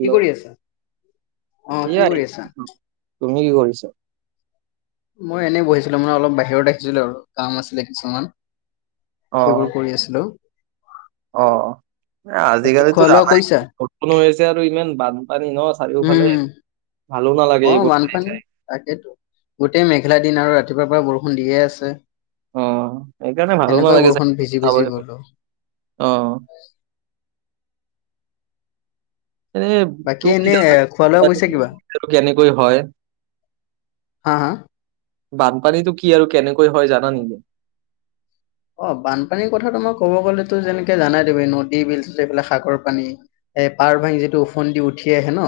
কি কৰি আছা? অ' কি এয়াই কৰি আছা? তুমি কি কৰিছা? মই এনেই বহিছিলো মানে, অলপ বাহিৰত আহিছিলো আৰু কাম আছিলে কিছুমান। সেইবোৰ কৰি আছিলো। অ' অ'। বাকী আজিকালিটো খোৱা লোৱা জানাই কৰিছা? বৰষণো হৈ আছে আৰু ইমান বানপানী ন উম চাৰিওফালে! উম। ভালো নালাগে অ' এইবোৰ চাই বানপানী, চাই। তাকেইেতো গোটেই মেঘেলা দিন আৰু ৰাতিপুৱাৰ পৰা বৰষুণ দিয়ে আছে। অ' সেইকাৰণে ভালো সেনেকুৱাই নালাগে বৰষুণ ভিজি ভিজি চাগে গ'লো। [unintelligible] অ'। এনে বাকী তুমি এনে জানা খোৱা-লোৱা গৈছে কিবা? বানপানীটো আৰু কেনেকৈ হয় হা হা? বানপানীটো কি আৰু কেনেকৈ হয় জানা নেকি? অ' বানপানীৰ কথাটো মই ক'ব গ'লেতো যেনেকে জানাই তুমি, নদী-বিল এইবিলাক সাগৰ, পানী এই পাৰ ভাঙি যিটো ওফন্দি উঠি আহে ন!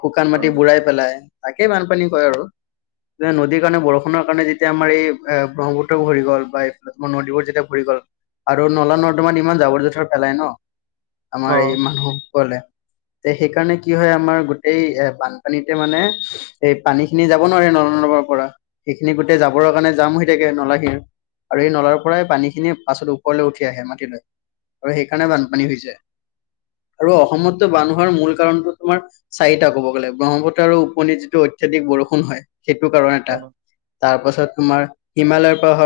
শুকান অ মাটি বুৰাই পেলাই। তাকে বানপানী কয় আৰু। নদীৰ কাৰণে বৰষুণৰ কাৰণে যেতিয়া আমাৰ এই ব্ৰহ্মপুত্ৰ ভৰি গ'ল বা এইফালৰ নদীবোৰ যেতিয়া ভৰি গ'ল আৰু নলা- নৰ্দমাত ইমান জাবৰ-জোথৰ পেলাই ন? অ আমাৰ এই মানুহ কলে তে সেইকাৰণে কি হয় আমাৰ গোটেই এ বানপানীতে মানে এই পানীখিনি যাব নোৱাৰে ন [unintelligible] পৰা, সেইখিনি গোটেই জাবৰৰ কাৰণে জাম হৈ থাকে। নলা শীৰ আৰু সেই নলাৰ পৰাই পানীখিনি পাছত ওপৰলৈ উঠি আহে মাটিলৈ। আৰু সেইকাৰণে বানপানী হৈ যায়। আৰু অসমতো বান হোৱাৰ মূল কাৰণতেওঁ তোমাৰ চাৰিটা ক'ব গ'লে। ব্ৰহ্মপুত্ৰ আৰু উপনৈত যিটো অত্যাধিক বৰষুণ হয়, সেইটো কাৰণ অ এটা। তাৰপাছত তোমাৰ হিমালয়ৰ পৰা হ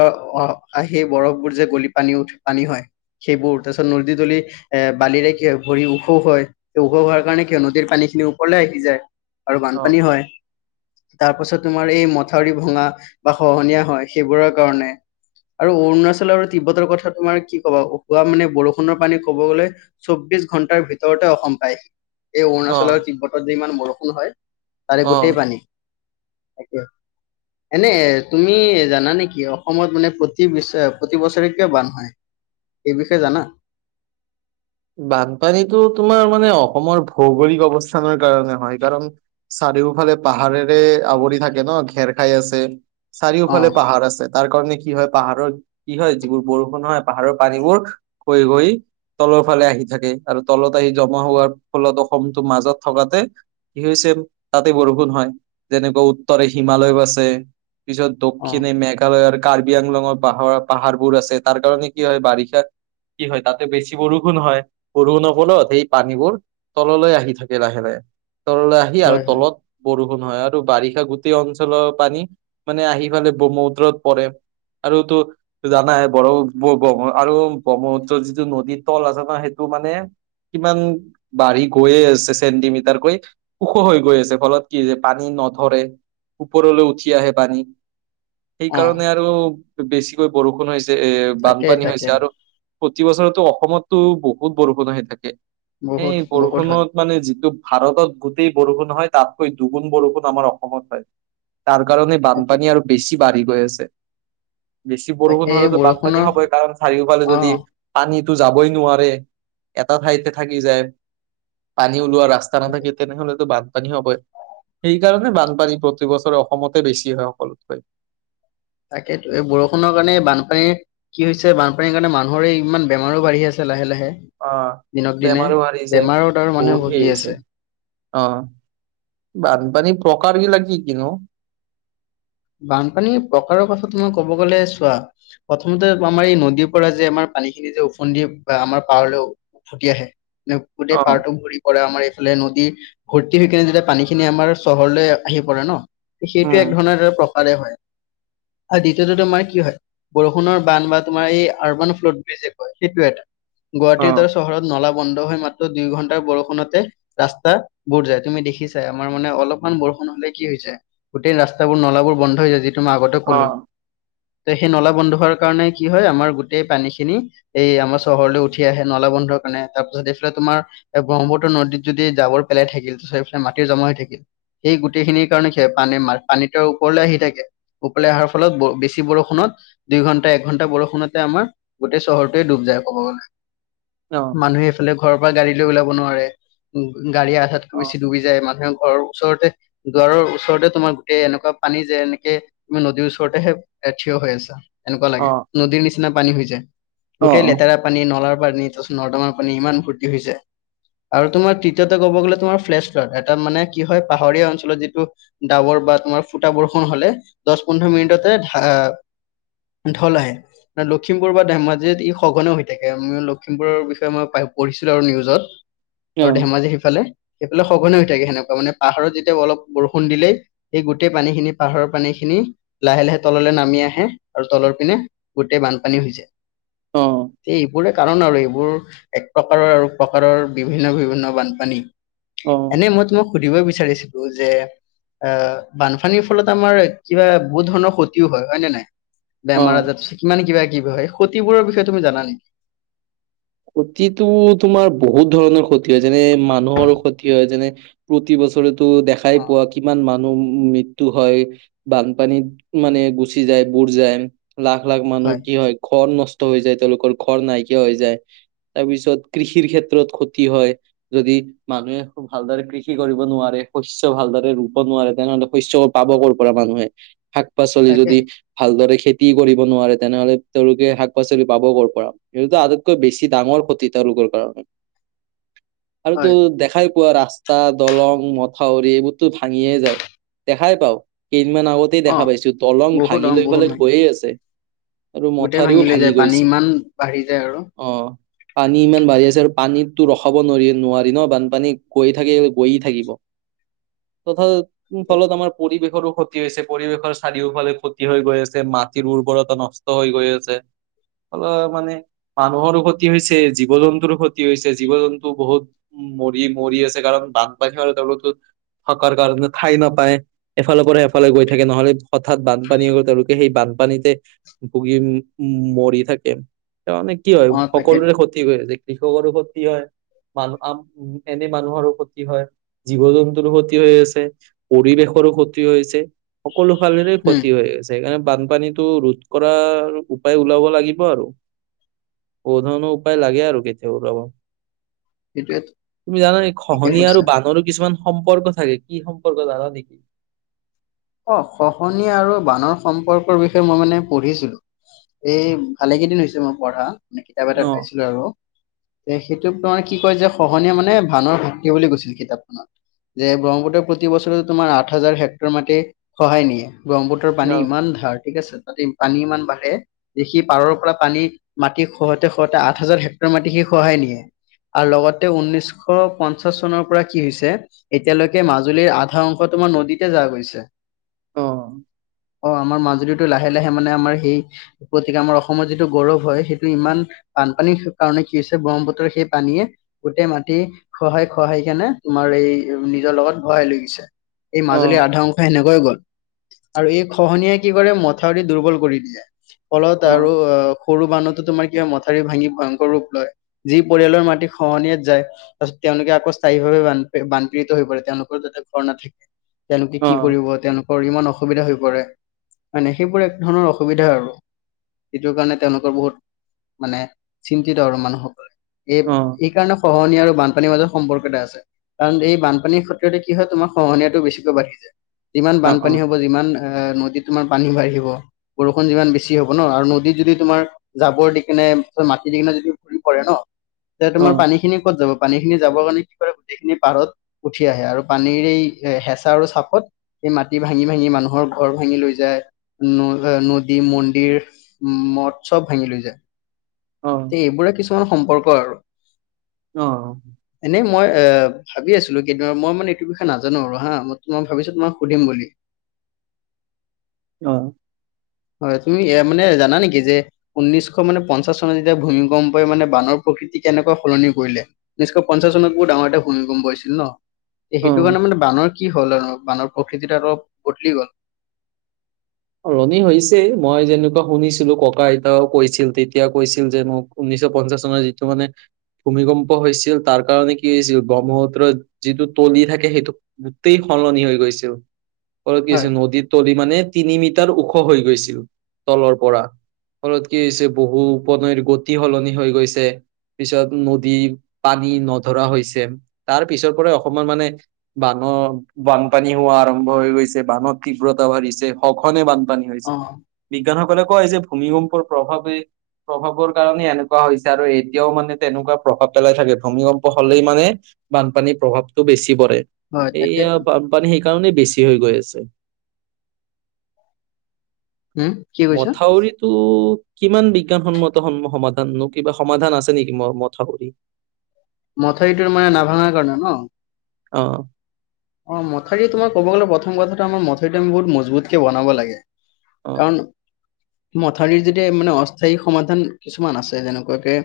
আহ সেই বৰফবোৰ যে গলি পানী উঠ, পানী হয়। সেইবোৰ, তাৰ পিছত নদী তুলি এ বালিৰে কি হয়? ভৰি ওখ হয়, সেই ওখ হোৱাৰ কাৰণে কি হয় নদীৰ পানীখিনি ওপৰলৈ আহি যায়। আৰু অ বানপানী হয়। তাৰপাছত তোমাৰ এই মথাউৰি ভঙা বা খহনীয়া হয়। সেইবোৰৰ কাৰণে আৰু অৰুণাচল আৰু তিব্বতৰ কথা তোমাৰ কি ক'বা! কোৱা মানে বৰষুণৰ পানী ক'ব গ'লে চৌবিশ ঘণ্টা ঘণ্টাৰ ভিতৰতে অসম পায়। এই অৰুণাচল আৰু অ তিব্বতত যে ইমান বৰষুণ হয়, তাৰে অ গোটেই পানী তাকে। এনে তুমি জানা নেকি? অসমত মানে প্ৰতি বিশ প্ৰতি বছৰে কিয় বান হয়? এই বিষয়ে জানা? বানপানীটো তোমাৰ মানে অসমৰ ভৌগলিক অৱস্থানৰ কাৰণে হয়। কাৰণ চাৰিওফালে পাহাৰেৰে আৱৰি থাকে ন? ঘেৰ খাই আছে। অ চাৰিওফালে পাহাৰ আছে। তাৰ কাৰণে কি হয়, পাহাৰৰ কি হয়, যিবোৰ বৰষুণ হয় পাহাৰৰ পানীবোৰ গৈ গৈ তলৰ ফালে আহি থাকে, আৰু তলত আহি জমা হোৱাৰ ফলত অসমটো মাজত থকাতে কি হৈছে তাতে বৰষুণ হয়। যেনেকুৱা উত্তৰে হিমালয় আছে। পিছত অ দক্ষিণে মেঘালয়ৰ কাৰ্বি আংলঙৰ পাহাৰ-পাহাৰবোৰ আছে তাৰ কাৰণে কি হয়, বাৰিষা কি হয় তাতে বেছি বৰষুণ ষুণ হয়, বৰষুণৰ ফলত সেই পানীবোৰ তললৈ আহি থাকে লাহে লাহে। তললৈ আহি আৰু হয় হয় তলত বৰষুণ হয়। আৰু বাৰিষা গোটেই অঞ্চলৰ পানী, মানে আহি ব্ৰহ্মপুত্ৰত পৰে। আৰুতো জানাই বৰ আৰু ব্ৰহ্মপুত্ৰৰ যিটো নদীত তল আছে ন সেইটো মানে! কিমান বাঢ়ি গৈয়ে আছে চেণ্টিমিটাৰকৈ ওখ হৈ গৈ আছে ফলত কি পানী নধৰে ওপৰলৈ উঠি আহে পানী অ সেইকাৰণে আৰু বেছিকৈ বৰষুণ হৈছে এ তাকে বানপানী তাকে হৈছে আৰু প্ৰতি বছৰটো অসমতো বহুত বৰষুণ আহি থাকে বহুত সেই বহুত হয় বৰষুণত মানে যিটো ভাৰতত গোটেই বৰষুণ হয় তাতকৈ দুগুণ বৰষুণ আমাৰ অসমত হয় তাৰ কাৰণে তাকে বানপানী আৰু বেছি বাঢ়ি গৈ আছে। বেছি তাকে বৰষুণ এই হলেতো বানপানী বৰষুণৰ হব কাৰণ চাৰিওফালে অ যদি পানী যাব। নোৱাৰে এটা ঠাইতে থাকি যায় পান ওলোৱা ৰাস্তাক তেনেহলে বানী পানী হ সেইকাৰণে বানপানী প্ৰতিবছৰে অসমতে বেছি হয় সকলোতকৈ তাকেইেতো এই বৰষুণৰ কাৰণে বানপানীৰ কি হৈছে বানপানীৰ কাৰণে মানুহৰে ইমান বেমাৰো বাঢ়ি আছে লাহে লাহে অ দিনক দিনে বেমাৰো মাৰছে বেমাৰত আৰু মানুহে বহুত ভুগি আছে। সেইছে অ বানপানী প্ৰকাৰ বি লাগি কিনো বানপানীৰ প্ৰকাৰৰ কথা তোমাক ক'ব গ'লে চোৱা প্ৰথমতে আমাৰ এই নদীৰ পৰা যে আমাৰ পানী খিনি যে উফন্দি বা আমাৰ পাৰলৈ উ ফুটি আহে নে গোটেই অ পাৰটো ঘুৰি পৰে আমাৰ নদীৰ ভৰ্তি হৈ কেনে যেতিয়া পানী খিনি আমাৰ চহৰলৈ আহি পৰে ন সেইটো এক উম ধৰণৰে প্ৰকাৰে হয় আৰু দ্বিতীয়তে তোমাৰ কি হয় বৰষুণৰ বান্ধ বা তোমাৰ এই আৰ্বান ফ্লট বুলি যে কয় সেইটোে এটা অ গুৱাহাটীৰ দৰে চহৰত নলা বন্ধ হৈ মাত্ৰ দুই ঘণ্টাৰ বৰষুণতে ৰাস্তা বুুৰ যায় তুমি দেখিছাই আমাৰ মানে অলপমান বৰষ- ষুন হলে কি হৈছে গোটেই ৰাস্তাবোৰ নলাবোৰ বন্ধ হৈ যায় যিটো মই আগতে অ কলো ত সেই নলা বন্ধ হোৱাৰ কাৰণে কি হয় আমাৰ গোটেই পানী খিনি এই আমাৰ চহৰলৈ উঠি আহে নলা বন্ধ কাৰণে তাৰপিছত এইফালে তোমাৰ ব্ৰহ্মপুত নদীত যদি জাবৰ পেলাই থাকিল তাৰপছত এইফালে মাটিৰ জমা হৈ থাকিল সেই গোটেইখিনিৰ কাৰণে সে পানী পানীটোৰ ওপৰলৈ আহি থাকে উপওলাই অহাৰ ফলত বেছি বৰষুণত দুই ঘণ্টা একঘণ্টা বৰষুণতে আমাৰ গোটেই চহৰটোৱে ডুব যায় কব গলে অ মানুহে এইফালে ঘৰৰ পৰা গাড়ী লৈ ওলাব নোৱাৰে উ গাড়ীয়ে আধাতকৈ অ বেছি ডুবি যায় মানুহে ঘৰ ওচৰতে দুৱাৰৰ ওচৰতে তোমাৰ গোটেই এনেকুৱা পানী যে এনেকে তুমি নদীৰ ওচৰতেহে এ থিয় হৈ আছা এনেকুৱা লাগে অ নদীৰ নিচিনা নিচনা পানী হৈছে অ গোটেই লেতেৰা পানী নলাৰ পানী তাৰছত নৰ্দমাৰ পানী ইমান ভৰ্তি হৈছে আৰু তোমাৰ তৃতীয়তে ক'ব গ'লে তোমাৰ ফ্লে এটা মানে কি হয় পাহাৰীয়া অঞ্চলত যিটো ডাবৰ বা তোমাৰ ফুটা বৰষুণ হলে দহ পোন্ধৰ মিনিটতে ধা- ঢল আহে লখিমপুৰ বা ধেমাজিত ই সঘনে হৈ থাকে আমি লখিমুৰৰ বিষয়ে মই পাই- পঢ়িছিলো আৰু নিউজত অ আৰু ধেমাজি সেইফালে সেইফালে সঘনে হৈ থাকে সেনেকুৱা মানে পাহাৰত যেতিয়া অলপ বৰষুণ দিলেই সেই গোট- গোটেই পানী খিনি পাহাৰৰ পানী খিনি লাহে লাহে তললৈ নামি আহে আৰু তলৰ পিনে গোটেই বানপানী হৈ যায় অ তে এইবোৰে কাৰণ আৰু এইবোৰ এক প্ৰকাৰৰ আৰু প্ৰকাৰৰ বিভিন্ন বিভিন্ন বানপানী অ এনে মই তোমাক সুধিব বিচাৰিছিলো যে আহ বানপানীৰ ফলত আমাৰ কিবা বহুত ধৰণৰ ক্ষতিও হয় নে নাই অ বেমাৰ আজাৰ কিমান কিবা কি কয় সতিবোৰৰ বিষয়ে তুমি জানা নেকি? ক্ষতিটো তোমাৰ বহুত ধৰণৰ ক্ষতি হয় যেনে মানুহৰো ক্ষতি হয়, যেনে প্ৰতি বছৰে তো দেখাই অ পোৱা কিমান মানুহ মৃত্যু হয় বানপানীত মানে গুচি যায় বুুৰ যায় লাখ লাখ মানুহ কি হয় ঘৰ নষ্ট হৈ যায় তেওঁলোকৰ ঘৰ নাইকিয়া হৈ যায় তাৰপিছত কৃষিৰ ক্ষেত্ৰত ক্ষতি হয় যদি মানুহে খুব ভালদৰে কৃষি কৰিব নোৱাৰে শস্য ভালদৰে ৰুব নোৱাৰে তেনেহলে শস্য পাব কৰ পৰা মানুহে শাক শাক পাচলি তাকে যদি ভালদৰে খেতি কৰিব নোৱাৰে তেনেহলে তেওঁলোকে শাক পাচলি পাব কৰ'ৰ পৰা সেইটোটে আৰোপ কৈ বেছি ডাঙৰ ক্ষতি তেওঁলোকৰ কাৰণে আৰু তো হয় দেখাই পোৱা ৰাস্তা দলং মথাউৰি এইবোৰতো ভাঙিয়ে যায় দেখাই পাওঁ কেইদিনমান আগতেই অ দেখা পাইছো দলং বহুত ভাগি অ লৈ বহুত পেলাই গৈয়ে আছে। আৰু গোটেই মথাউৰিও ভাঙি লৈ যায় পানী গৈছে ইমান বাঢ়ি যায় আৰু। অ পানী ইমান বাঢ়ি আছে আৰু পানীতো ৰখাব নোৱাৰি, নোৱাৰি ন বানপানীক। গৈ থাকি গৈয়ে থাকিব। [inaudible] তথা ফলত আমাৰ পৰিৱেশৰো ক্ষতি হৈছে। পৰিৱেশৰ চাৰিওফালে ক্ষতি হৈ গৈ আছে। মা মাটিৰ উৰ্বৰতা নষ্ট হৈ গৈ আছে। অলপ মানে মানুহৰো ক্ষতি হৈছে, জীৱ জন্তুৰো ক্ষতি হৈছে। জীৱ জন্তু বহুত উ মৰি মৰি আছে কাৰণ বানপানীত সিহঁতৰোটো থকাৰ কাৰণে ঠাই নাপায়। এফালৰ পৰা এফালে গৈ থাকে। নহলে হঠাৎ বানপানী হল তেওঁলোকে সেই বান পানীতে ভুগিম উ উ মৰি থাকে। মানে কি হয় অ তাকেতো সকলোৰে ক্ষতি হৈ আছে, কৃষকৰো ক্ষতি হয় মানুহ উম এনে মানুহৰো ক্ষতি হ, য় জীৱ জন্তুৰো ক্ষতি হৈ আছে, পৰিৱেশ ৱেশৰো ক্ষতি হৈছে সকলো ফালেৰে উম ক্ষতি হৈ গৈছে। সেইকাৰণে বানপানীটো ৰোধ কৰাৰ উপায় ওলাব লাগিব আৰু। বহু ধৰণৰ উপায় লাগে আৰু কেতিয়া ওলাব। সেইটোৱে তুমি জানানে ঠিকে খহনীয়া আৰু কৈছা বানৰো কিছুমান সম্পৰ্ক চাগে? কি সম্পৰ্ক জানা নেকি? অ খহনীয়া আৰু বানৰ সম্পৰ্কৰ বিষয়ে মই মানে পঢ়িছিলো। এই ভালে কেইদিন হৈছে মই পঢ়া। মানে কিতাপ অ এটাত পাইছিলো আৰু সেইটোক তোমাৰ কি কয় যে খহনীয়া মানে বানৰ ভাতৃ বুলি কৈছিল কিতাপখনত। যে ব্ৰহ্মপুত্ৰই প্ৰতি বছৰে তোমাৰ আঠ হাজাৰ হেক্টৰ মাটি খহায় নিয়ে। ব্ৰহ্মপুত্ৰৰ পানী অ ইমান ধাৰ। ঠিক আছে, তাতে পানী ইমান বাঢ়ে, দে সি পাৰৰ পৰা পানী মাটি খহতে খহতে আঠ হাজাৰ হেক্টৰ মাটি সি খহায় নিয়ে। আৰু লগতে উনৈশ পঞ্চাশ চনৰ পৰা কি হৈছে এতিয়ালৈকে মাজুলীৰ আধা অংশত তোমাৰ নদীতে যা গৈছে। অ। অ আমাৰ মাজুলীটো লাহে লাহে মানে আমাৰ সেই প্ৰতীক, আমাৰ অসমৰ যিটো গৌৰৱ হয় সেইটো ইমান বানপানীৰ কাৰণে কি হৈছে ব্ৰহ্মপুত্ৰৰ সেই পানীয়ে, গোটেই মাটি খহাই-খহাই কেনে তোমাৰ নিজৰ লগত ভৰাই লৈ গৈছে, এই অ মাজুলীৰ আধা অংশ সেনেকুৱা। হৈ গল আৰু এই খহনিয়ে কি কৰে মথাউৰি দুৰ্বল কৰি দিয়ে। ফলত আৰু অ সৰু বান্ধতো তোমাৰ কিবা মথাউৰি ভাঙি ভয়ংকৰ ৰূপ লয়, যি পৰিয়ালৰ মাটি খহনিয়াত যায় তেওঁলোকে আকৌ স্থায়ী ভাৱে বান বানপীড়িত হৈ পৰে। তেওঁলোকৰ তাতে ঘৰ নাথাকে, তেওঁলোকে অ অ কি কৰিব তেওঁলোকৰ ইমান অসুবিধা হৈ পৰে। মানে সেইবোৰ এক ধৰণৰ অসুবিধা আৰু। সেইটো কাৰণে তেওঁলোকৰ বহুত, মানে চিন্তিত আৰু মানুহসকল। এ অ এই কাৰণে খহনিয়া আৰু বানপানীৰ মাজত সম্পৰ্ক এটা আছে। কাৰণ এই বানপানীৰ ক্ষেত্ৰতে কি হয় তোমাৰ খহনীয়াটো বেছিকৈ বাঢ়ি যায়। যিমান অ অ অ বানপানী হব, যিমান অ নদীত তোমাৰ পানী বাঢ়িব, বৰষুণ যিমান বেছি হ'ব ন আৰু নদীত যদি তোমাৰ, জাবৰ দি কিনে, মাটি কিনে ঘুৰি পৰে ন তেয়া তোমাৰ পানী খিনি ক'ত যাব? পানী খিনি যাবৰ কাৰণে কি কৰে গোটেইখিনি পাৰত উঠি আহে আৰু পানীৰ এই হেঁচা আৰু চাপত সেই মাটি ভাঙি, ভাঙি মানুহৰ ঘৰ ভাঙি লৈ যায়। ন নদী মন্দিৰ, মঠ চব ভাঙি লৈ যায়। অ তে এইবোৰে কিছুমান সম্পৰ্ক আৰু। অ এনেই মই এ ভাবি আছিলো কি মই মানে এইটো বিষয়ে নাজানো আৰু হা মই তোমাক ভাবিছো তোমা সুধিম বুলি। অ। হয় তুমি মানে জানা নেকি যে, ঊনৈশ মানে পঞ্চাশ চনত যেতিয়া ভূমিকম্পই মানে বানৰ প্ৰকৃতি কেনেকৈ সলনি কৰিলে ঊনৈশ পঞ্চাশ চনত বহুত ডাঙৰ এটা ভূমিকম্প হৈছিল ন',। এ' অ সেইটো কাৰণে মানে বানৰ কি হ'ল আৰু বানৰ প্ৰকৃতিটো অলপ বদলি গল। সলনি হৈছে মই যেনেকুৱা শুনিছিলো ককা- আইতাও কৈছিল তেতিয়া কৈছিল যে মোক শুনি ঊনিচ্চ পঞ্চাশ চনৰ যিটো মানে ভূমিকম্প হৈছিল তাৰ কাৰণে কি হৈছিল ব্ৰহ্মপুত্ৰত যিটো তলি থাকে সেইটো গোটই সলনি হৈ গৈছিল ফলত কি হয় হৈছিল নদীৰ তলি মানে তিনি মিটাৰ ওখ হৈ গৈছিল তলৰ পৰা। ফলত কি হৈছে বহু উপনৈৰ গতি সলনি হৈ গৈছে পিছত নদীৰ পানী নধৰা হৈছে তাৰ পিছৰ পৰা অসমৰ মানে বান অ' বানপানী হোৱা আৰম্ভ হৈ গৈছে বানত তীব্ৰতা বাঢ়িছে সঘনে বানপানী হৈছে অ বিজ্ঞানসকলে কয় যে ভূমিকম্পৰ প্ৰভাৱে প্ৰভাৱৰ কাৰণে এনেকুৱা হৈছে আৰু এতিয়াও মানে তেনেকুৱা প্ৰভাৱ পেলাই থাকে ভূমিকম্প হলেই মানে বানপানীৰ প্ৰভাৱটো বেছি পৰে, হয় এইয়া তাকেইতো বানপানী সেইকাৰণেই বেছি হৈ গৈ আছে। উম কি কৈছা মথাউৰিটো কিমান বিজ্ঞানসন্মত সন্ম -সমাধান নো কিবা সমাধান আছে নেকি ম- মথাউৰিৰ? মথাউৰিটোৰ মানে নাভাঙাৰ কাৰণে ন'? অহ অহ, মথাউৰি তোমাৰ ক'ব গ'লে প্ৰথম কথাটো আমাৰ মথাৰিটো আমি বহুত মজবুতকে বনাব লাগে। অ কাৰণ মথাউৰিৰ যেতিয়া মানে অস্থায়ী সমাধান কিছুমান আছে যেনেকুৱাকে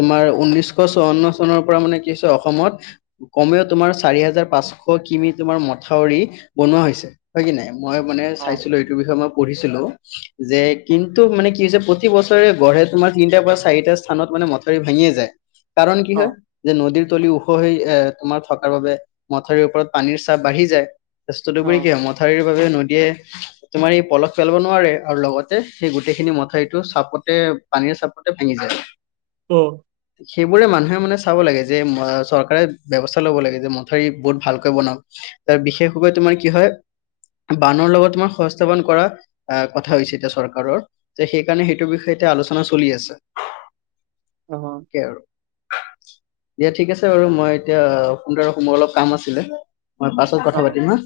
তোমাৰ উন্নিশ চুৱান্ন চনৰ পৰা মানে কি হৈছে অসমত কমেও তোমাৰ চাৰি হাজাৰ পাঁচশ কিমি তোমাৰ মথাউৰি বনোৱা হৈছে হয় কি নাই মই মানে অ চাইছিলো এইটোৰ বিষয়ে মই পঢ়িছিলো যে কিন্তু মানে কি হৈছে প্ৰতি বছৰে গঢ়ে তোমাৰ তিনটাৰ পৰা চাৰিটা স্থানত মানে মথাৰি ভাঙিয়ে যায়। কাৰণ কি অ হয় যে নদীৰ তলি ওখ হৈ এ' তোমাৰ থকাৰ বাবে মথাউৰিটো ওপৰত পানীৰ চাপ বাঢ়ি যায় বস্তুটো অ বুলি কি হয় মথাউৰি নদীয়ে তোমাৰ এই পলস পেলাব নোৱাৰে আৰু লগতে সেই গোটেইখিনি মথাউৰিটো চাপতে পানীৰ চাপতে ভাঙি যায়। অ', সেইবোৰে মানুহে মানে চাব লাগে যে চৰকাৰে ব্যৱস্থা ল'ব লাগে যে মথাউৰিবোৰ ভালকৈ বনাও তাৰ বিশেষভাৱে তোমাৰ কি হয় বানৰ লগত তোমাৰ সংস্থাপন কৰা আহ কথা হৈছে এতিয়া চৰকাৰৰ যে সেইকাৰণে সেইটো বিষয়ে আলোচনা চলি আছে। অহ তাকে আৰু দিয়া ঠিক আছে বাৰু মই এতিয়া ফোনটো ৰাখোঁ মোৰ অলপ কাম আছিলে। মই পাছত কথা অ পাতিম হা।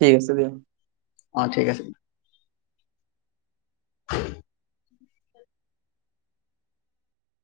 ঠিক আছে দিয়া অহ ঠিক আছে।